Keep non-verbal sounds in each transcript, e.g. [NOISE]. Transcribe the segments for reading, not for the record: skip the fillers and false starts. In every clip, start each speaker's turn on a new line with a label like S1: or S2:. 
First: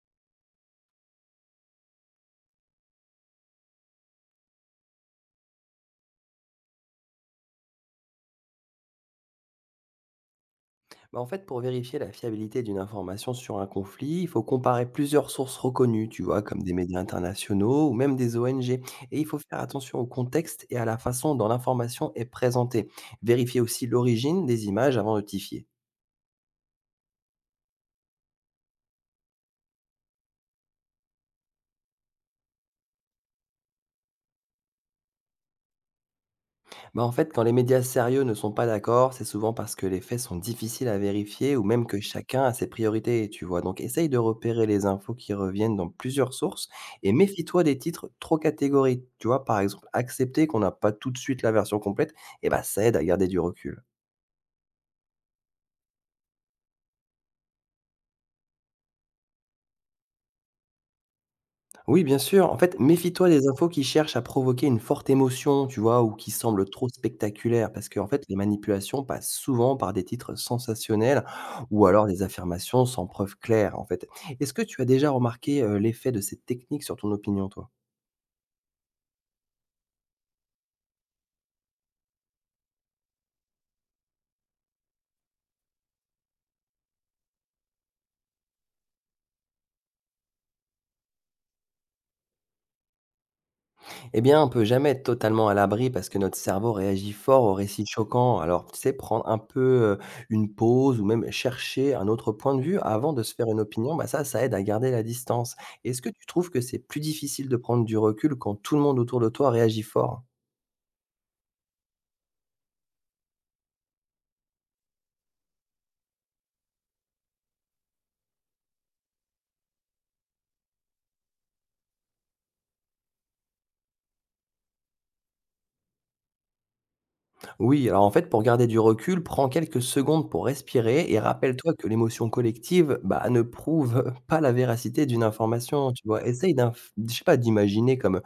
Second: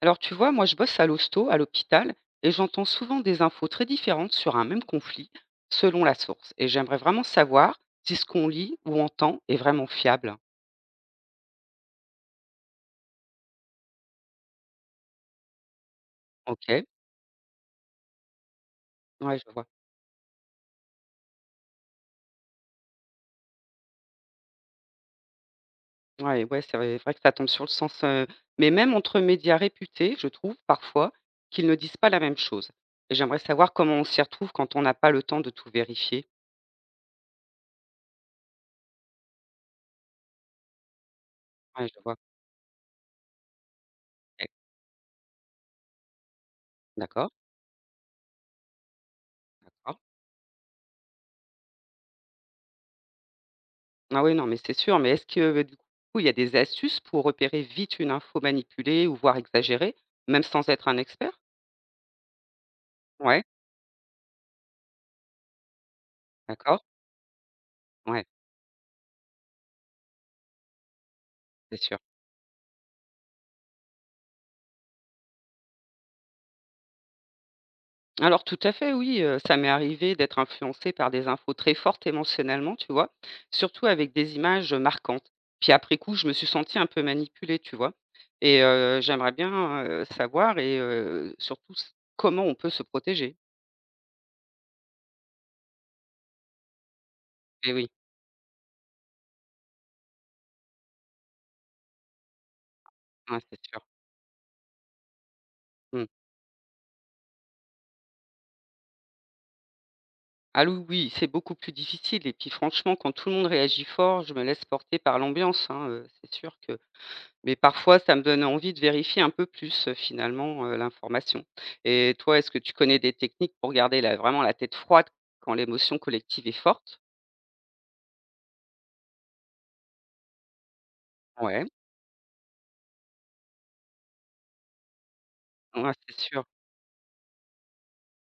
S1: Alors tu vois, moi je bosse à l'hosto, à l'hôpital, et j'entends souvent des infos très différentes sur un même conflit, selon la source. Et j'aimerais vraiment savoir si ce qu'on lit ou entend est vraiment fiable.
S2: Bah, en fait, pour vérifier la fiabilité d'une information sur un conflit, il faut comparer plusieurs sources reconnues, tu vois, comme des
S1: Ok,
S2: médias internationaux ou même des ONG. Et il
S1: ouais,
S2: faut
S1: je
S2: faire
S1: vois.
S2: attention au contexte et à la façon dont l'information est présentée. Vérifier aussi l'origine des images avant de notifier.
S1: Ouais, ouais, c'est vrai que ça tombe sur le sens. Mais même entre médias réputés, je trouve parfois qu'ils ne disent pas la même chose. Et j'aimerais savoir comment on s'y retrouve quand on n'a pas le temps de tout vérifier.
S2: Bah, en fait, quand les médias sérieux ne sont pas d'accord, c'est souvent parce que les faits sont difficiles à vérifier ou
S1: Ouais,
S2: même
S1: je
S2: que
S1: vois.
S2: chacun a ses priorités, tu vois. Donc, essaye de
S1: Ok,
S2: repérer les infos qui reviennent dans plusieurs sources et
S1: d'accord,
S2: méfie-toi des titres trop catégoriques. Tu vois, par exemple,
S1: d'accord.
S2: accepter qu'on n'a pas tout de suite la version complète, et bah, ça aide à garder du recul.
S1: Ah oui, non, mais c'est sûr. Mais est-ce que, du coup, il y a des astuces pour repérer vite une info manipulée ou voire exagérée, même sans être un expert?
S2: Oui, bien sûr. En fait, méfie-toi
S1: Ouais,
S2: des infos qui cherchent à provoquer une forte émotion, tu vois, ou qui semblent
S1: d'accord.
S2: trop spectaculaires, parce qu'en
S1: Ouais,
S2: fait, les manipulations passent souvent par des titres sensationnels
S1: c'est
S2: ou
S1: sûr.
S2: alors des affirmations sans preuve claire, en fait. Est-ce que tu as déjà remarqué l'effet de ces techniques sur ton opinion, toi?
S1: Alors tout à fait, oui, ça m'est arrivé d'être influencée par des infos très fortes émotionnellement, tu vois? Surtout avec des images, marquantes. Puis après coup, je me suis sentie un peu manipulée, tu vois? Et j'aimerais bien, savoir et surtout s comment on peut se protéger?
S2: Eh bien, on peut jamais être totalement à l'abri parce que notre cerveau réagit fort aux
S1: Et
S2: récits
S1: oui,
S2: choquants. Alors, tu sais, prendre un peu une pause ou même chercher un autre point de vue avant de se
S1: ouais,
S2: faire
S1: c'est
S2: une
S1: sûr.
S2: opinion, bah ça, ça aide à garder la distance. Est-ce
S1: Mmh.
S2: que tu trouves que c'est plus difficile de prendre du recul quand tout le monde autour de toi réagit fort?
S1: Ah oui, oui, c'est beaucoup plus difficile et puis franchement, quand tout le monde réagit fort, je me laisse porter par l'ambiance, hein, c'est sûr que mais parfois ça me donne envie de vérifier un peu plus, finalement, l'information. Et toi, est-ce que tu connais des techniques pour garder la vraiment la tête froide quand l'émotion collective est forte?
S2: Oui, alors en fait, pour garder du recul, prends quelques secondes pour respirer et
S1: Ouais,
S2: rappelle-toi que l'émotion collective bah, ne prouve [LAUGHS] pas la véracité d'une
S1: ouais,
S2: information. Tu
S1: c'est
S2: vois,
S1: sûr.
S2: je sais pas, d'imaginer comme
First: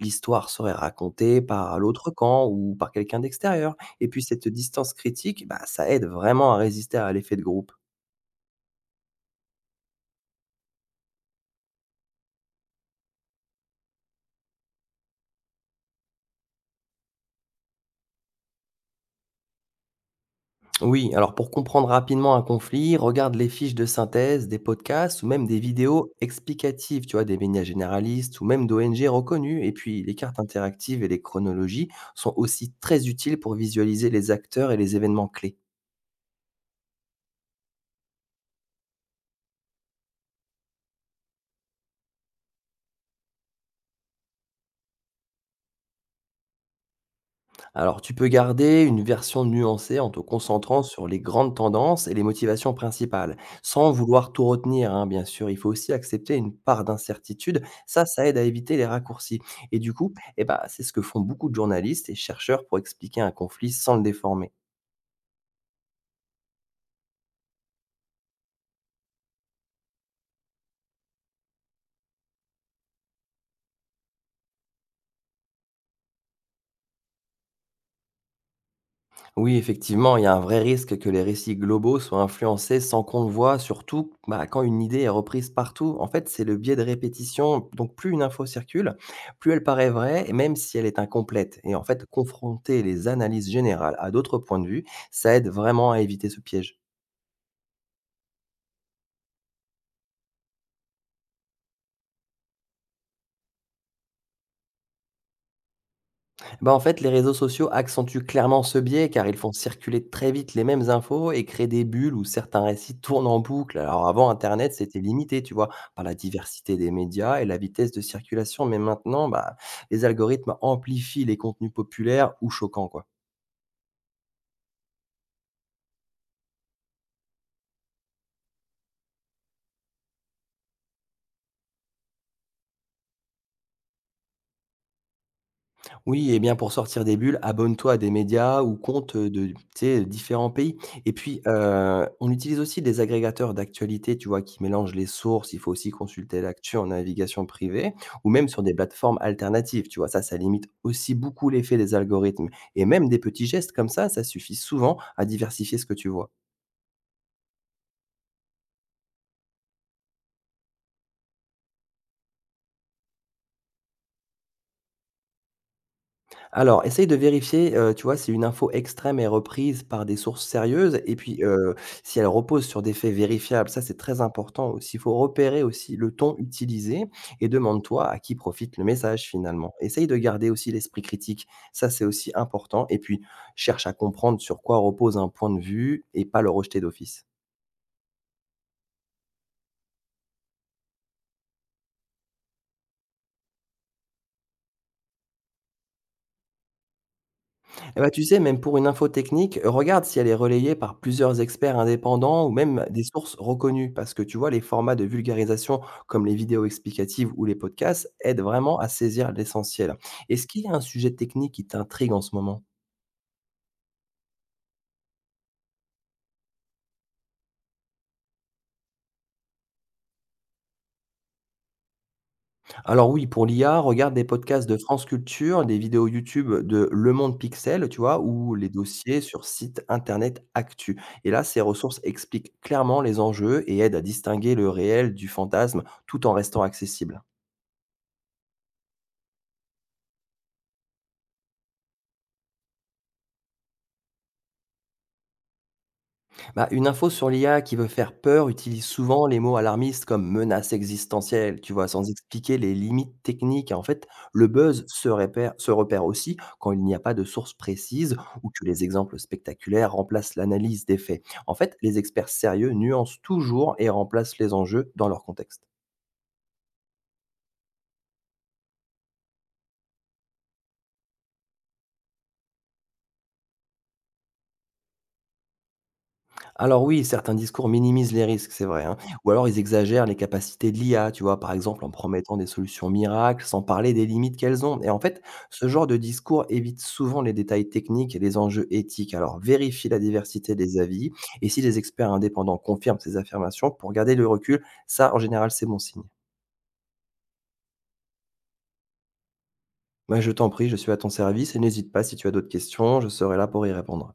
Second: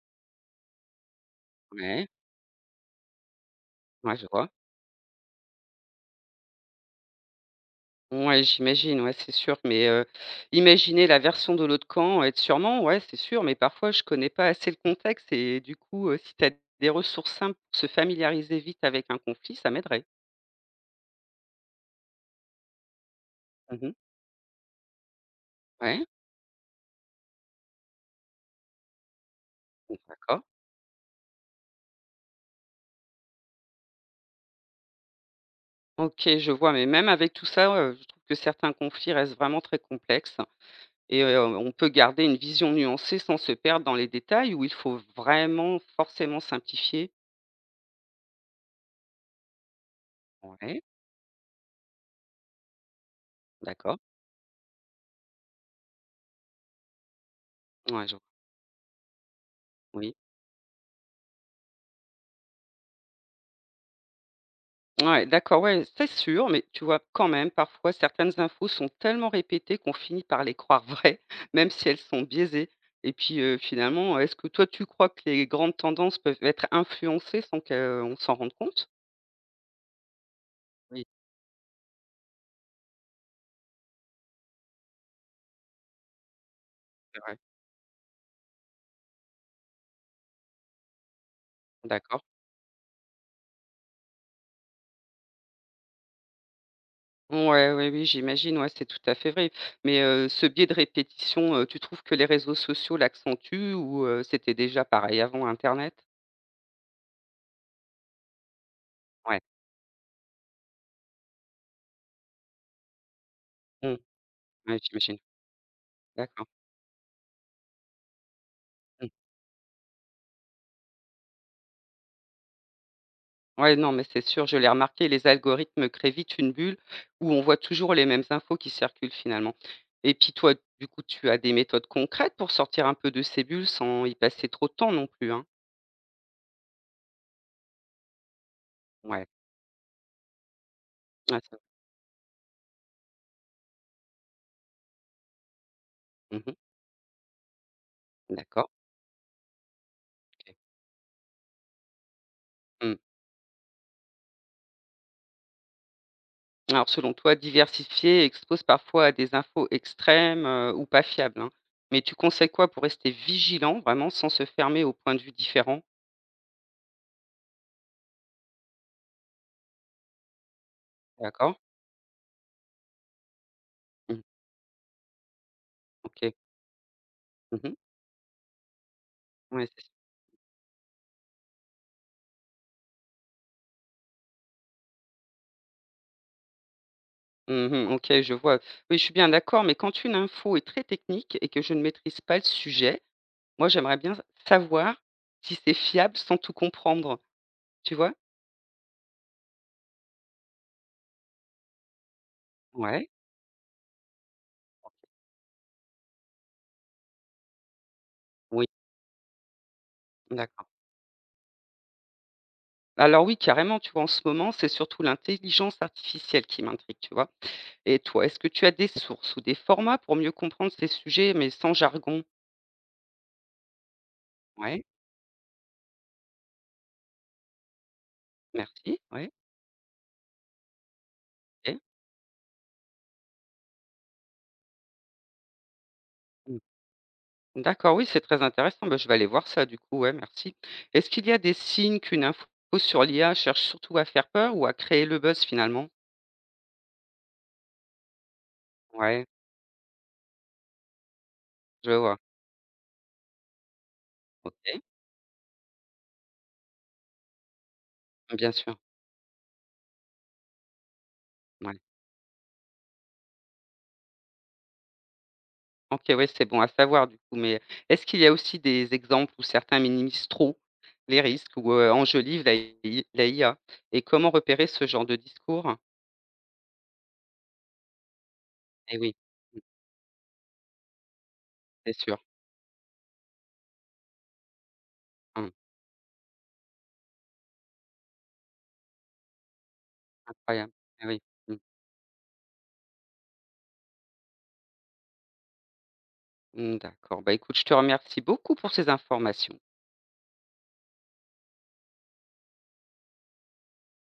S2: l'histoire serait racontée par
S1: Ouais,
S2: l'autre camp ou par quelqu'un d'extérieur. Et
S1: moi
S2: puis
S1: je
S2: cette
S1: vois.
S2: distance critique, bah, ça aide vraiment à résister à l'effet de groupe.
S1: Ouais, j'imagine, ouais, c'est sûr, mais imaginer la version de l'autre camp, être sûrement, ouais, c'est sûr, mais parfois je connais pas assez le contexte et du coup, si tu as des ressources simples pour se familiariser vite avec un conflit, ça m'aiderait.
S2: Oui, alors pour comprendre rapidement un conflit, regarde les fiches de
S1: Mmh.
S2: synthèse, des podcasts ou même des
S1: Ouais,
S2: vidéos explicatives, tu vois, des médias généralistes ou même d'ONG reconnues. Et
S1: mmh,
S2: puis les cartes
S1: d'accord.
S2: interactives et les chronologies sont aussi très utiles pour visualiser les acteurs et les événements clés.
S1: OK, je vois, mais même avec tout ça, je trouve que certains conflits restent vraiment très complexes et on peut garder une vision nuancée sans se perdre dans les détails où il faut vraiment forcément simplifier?
S2: Alors, tu peux garder une version nuancée en te
S1: Ouais,
S2: concentrant sur les grandes tendances et les motivations principales, sans
S1: d'accord.
S2: vouloir tout retenir, hein, bien sûr. Il faut aussi accepter une part d'incertitude.
S1: Ouais,
S2: Ça,
S1: je
S2: ça aide à éviter les raccourcis. Et du coup,
S1: oui.
S2: eh ben, c'est ce que font beaucoup de journalistes et chercheurs pour expliquer un conflit sans le déformer.
S1: Ouais, d'accord, ouais, c'est sûr, mais tu vois, quand même, parfois, certaines infos sont tellement répétées qu'on finit par les croire vraies, [LAUGHS] même si elles sont biaisées. Et puis, finalement, est-ce que toi, tu crois que les grandes tendances peuvent être influencées sans qu'on s'en rende compte?
S2: Oui, effectivement, il y a un vrai risque
S1: Oui,
S2: que les récits globaux soient influencés sans qu'on le voie, surtout bah, quand une idée est reprise partout. En fait, c'est le biais de
S1: c'est vrai.
S2: répétition. Donc, plus une info circule, plus elle paraît vraie, et même si elle est incomplète. Et en fait,
S1: D'accord.
S2: confronter les analyses générales à d'autres points de vue, ça aide vraiment à éviter ce piège.
S1: Ouais, ouais, oui, j'imagine, ouais, c'est tout à fait vrai. Mais ce biais de répétition, tu trouves que les réseaux sociaux l'accentuent ou c'était déjà pareil avant Internet?
S2: Bah, en fait, les réseaux sociaux accentuent clairement ce biais car ils
S1: Ouais,
S2: font circuler très vite les mêmes infos et créent des bulles où certains récits tournent en boucle.
S1: mm,
S2: Alors avant, Internet,
S1: ouais,
S2: c'était
S1: j'imagine.
S2: limité, tu vois, par la
S1: D'accord.
S2: diversité des médias et la vitesse de circulation. Mais maintenant, bah, les algorithmes amplifient les contenus populaires ou choquants, quoi.
S1: Ouais, non, mais c'est sûr, je l'ai remarqué, les algorithmes créent vite une bulle où on voit toujours les mêmes infos qui circulent finalement. Et puis toi, du coup, tu as des méthodes concrètes pour sortir un peu de ces bulles sans y passer trop de temps non plus, hein?
S2: Oui et bien pour sortir des bulles, abonne-toi à des médias ou comptes,
S1: Ouais.
S2: de tu sais, différents pays et
S1: Ah,
S2: puis,
S1: ça.
S2: on utilise aussi des agrégateurs d'actualités, tu vois, qui mélangent les sources. Il faut aussi consulter
S1: Mmh.
S2: l'actu en navigation privée ou même sur
S1: D'accord,
S2: des plateformes alternatives, tu vois? Ça
S1: OK.
S2: limite aussi beaucoup l'effet des algorithmes et
S1: Mmh.
S2: même des petits gestes comme ça suffit souvent à diversifier ce que tu vois.
S1: Alors selon toi, diversifier expose parfois à des infos extrêmes, ou pas fiables, hein. Mais tu conseilles quoi pour rester vigilant vraiment sans se fermer aux points de vue différents?
S2: Alors, essaye de vérifier, tu vois, si une info extrême est reprise par des sources sérieuses et puis,
S1: D'accord.
S2: si elle repose sur des faits vérifiables. Ça, c'est très
S1: Mmh.
S2: important aussi. Il faut repérer aussi le
S1: OK.
S2: ton utilisé et
S1: Mmh.
S2: demande-toi à qui profite le message
S1: Ouais,
S2: finalement.
S1: c'est.
S2: Essaye de garder aussi l'esprit critique, ça, c'est aussi important et puis cherche à comprendre sur quoi repose un point de vue et pas le rejeter d'office.
S1: Mmh. OK, je vois. Oui, je suis bien d'accord, mais quand une info est très technique et que je ne maîtrise pas le sujet, moi, j'aimerais bien savoir si c'est fiable sans tout comprendre, tu
S2: Eh ben
S1: vois?
S2: tu sais, même pour une info technique, regarde si elle est relayée par plusieurs experts indépendants ou même des
S1: Ouais,
S2: sources reconnues, parce que tu vois, les formats de vulgarisation comme les vidéos explicatives ou les podcasts aident
S1: oui,
S2: vraiment à saisir l'essentiel. Est-ce qu'il
S1: d'accord.
S2: y a un sujet technique qui t'intrigue en ce moment?
S1: Alors oui, carrément, tu vois, en ce moment, c'est surtout l'intelligence artificielle qui m'intrigue, tu vois? Et toi, est-ce que tu as des sources ou des formats pour mieux comprendre ces sujets, mais sans jargon?
S2: Alors oui, pour l'IA, regarde des podcasts de
S1: Ouais,
S2: France Culture, des vidéos YouTube de Le Monde Pixel, tu vois, ou les
S1: merci,
S2: dossiers
S1: ouais,
S2: sur site internet Actu. Et là, ces
S1: OK.
S2: ressources expliquent clairement les enjeux et aident à distinguer le réel du fantasme tout en
S1: Mmh.
S2: restant accessible.
S1: D'accord, oui, c'est très intéressant. Bah, je vais aller voir ça du coup, ouais, merci. Est-ce qu'il y a des signes qu'une info sur l'IA cherche surtout à faire peur ou à créer le buzz finalement?
S2: Bah, une info sur l'IA qui veut faire peur utilise
S1: Ouais,
S2: souvent les mots alarmistes comme menace existentielle, tu vois,
S1: je
S2: sans
S1: vois.
S2: expliquer les limites techniques. Et en fait, le
S1: Ok,
S2: buzz se repère aussi quand il n'y a pas de source précise ou
S1: bien
S2: que
S1: sûr.
S2: les exemples spectaculaires remplacent l'analyse des faits. En
S1: Ouais.
S2: fait, les experts sérieux nuancent toujours et remplacent les enjeux dans leur contexte.
S1: Ok, ouais, c'est bon à savoir du coup. Mais est-ce qu'il y a aussi des exemples où certains minimisent trop les risques ou enjolivent la IA? Et comment repérer ce genre de discours?
S2: Alors oui, certains discours minimisent les risques, c'est vrai, hein.
S1: Eh oui,
S2: Ou alors ils
S1: mm,
S2: exagèrent les capacités de l'IA, tu vois, par exemple en
S1: c'est sûr.
S2: promettant des solutions miracles, sans parler des limites qu'elles ont. Et en fait,
S1: Hum,
S2: ce genre de discours évite souvent les détails techniques et les enjeux éthiques. Alors vérifie la diversité
S1: Incroyable.
S2: des
S1: Eh
S2: avis,
S1: oui.
S2: et
S1: Mm,
S2: si les experts indépendants confirment ces affirmations, pour garder le recul, ça en général c'est bon signe.
S1: mm, d'accord. Bah écoute, je te remercie beaucoup pour ces informations.
S2: Moi, je t'en prie, je suis à ton service et n'hésite pas si tu as d'autres questions, je serai là pour y répondre.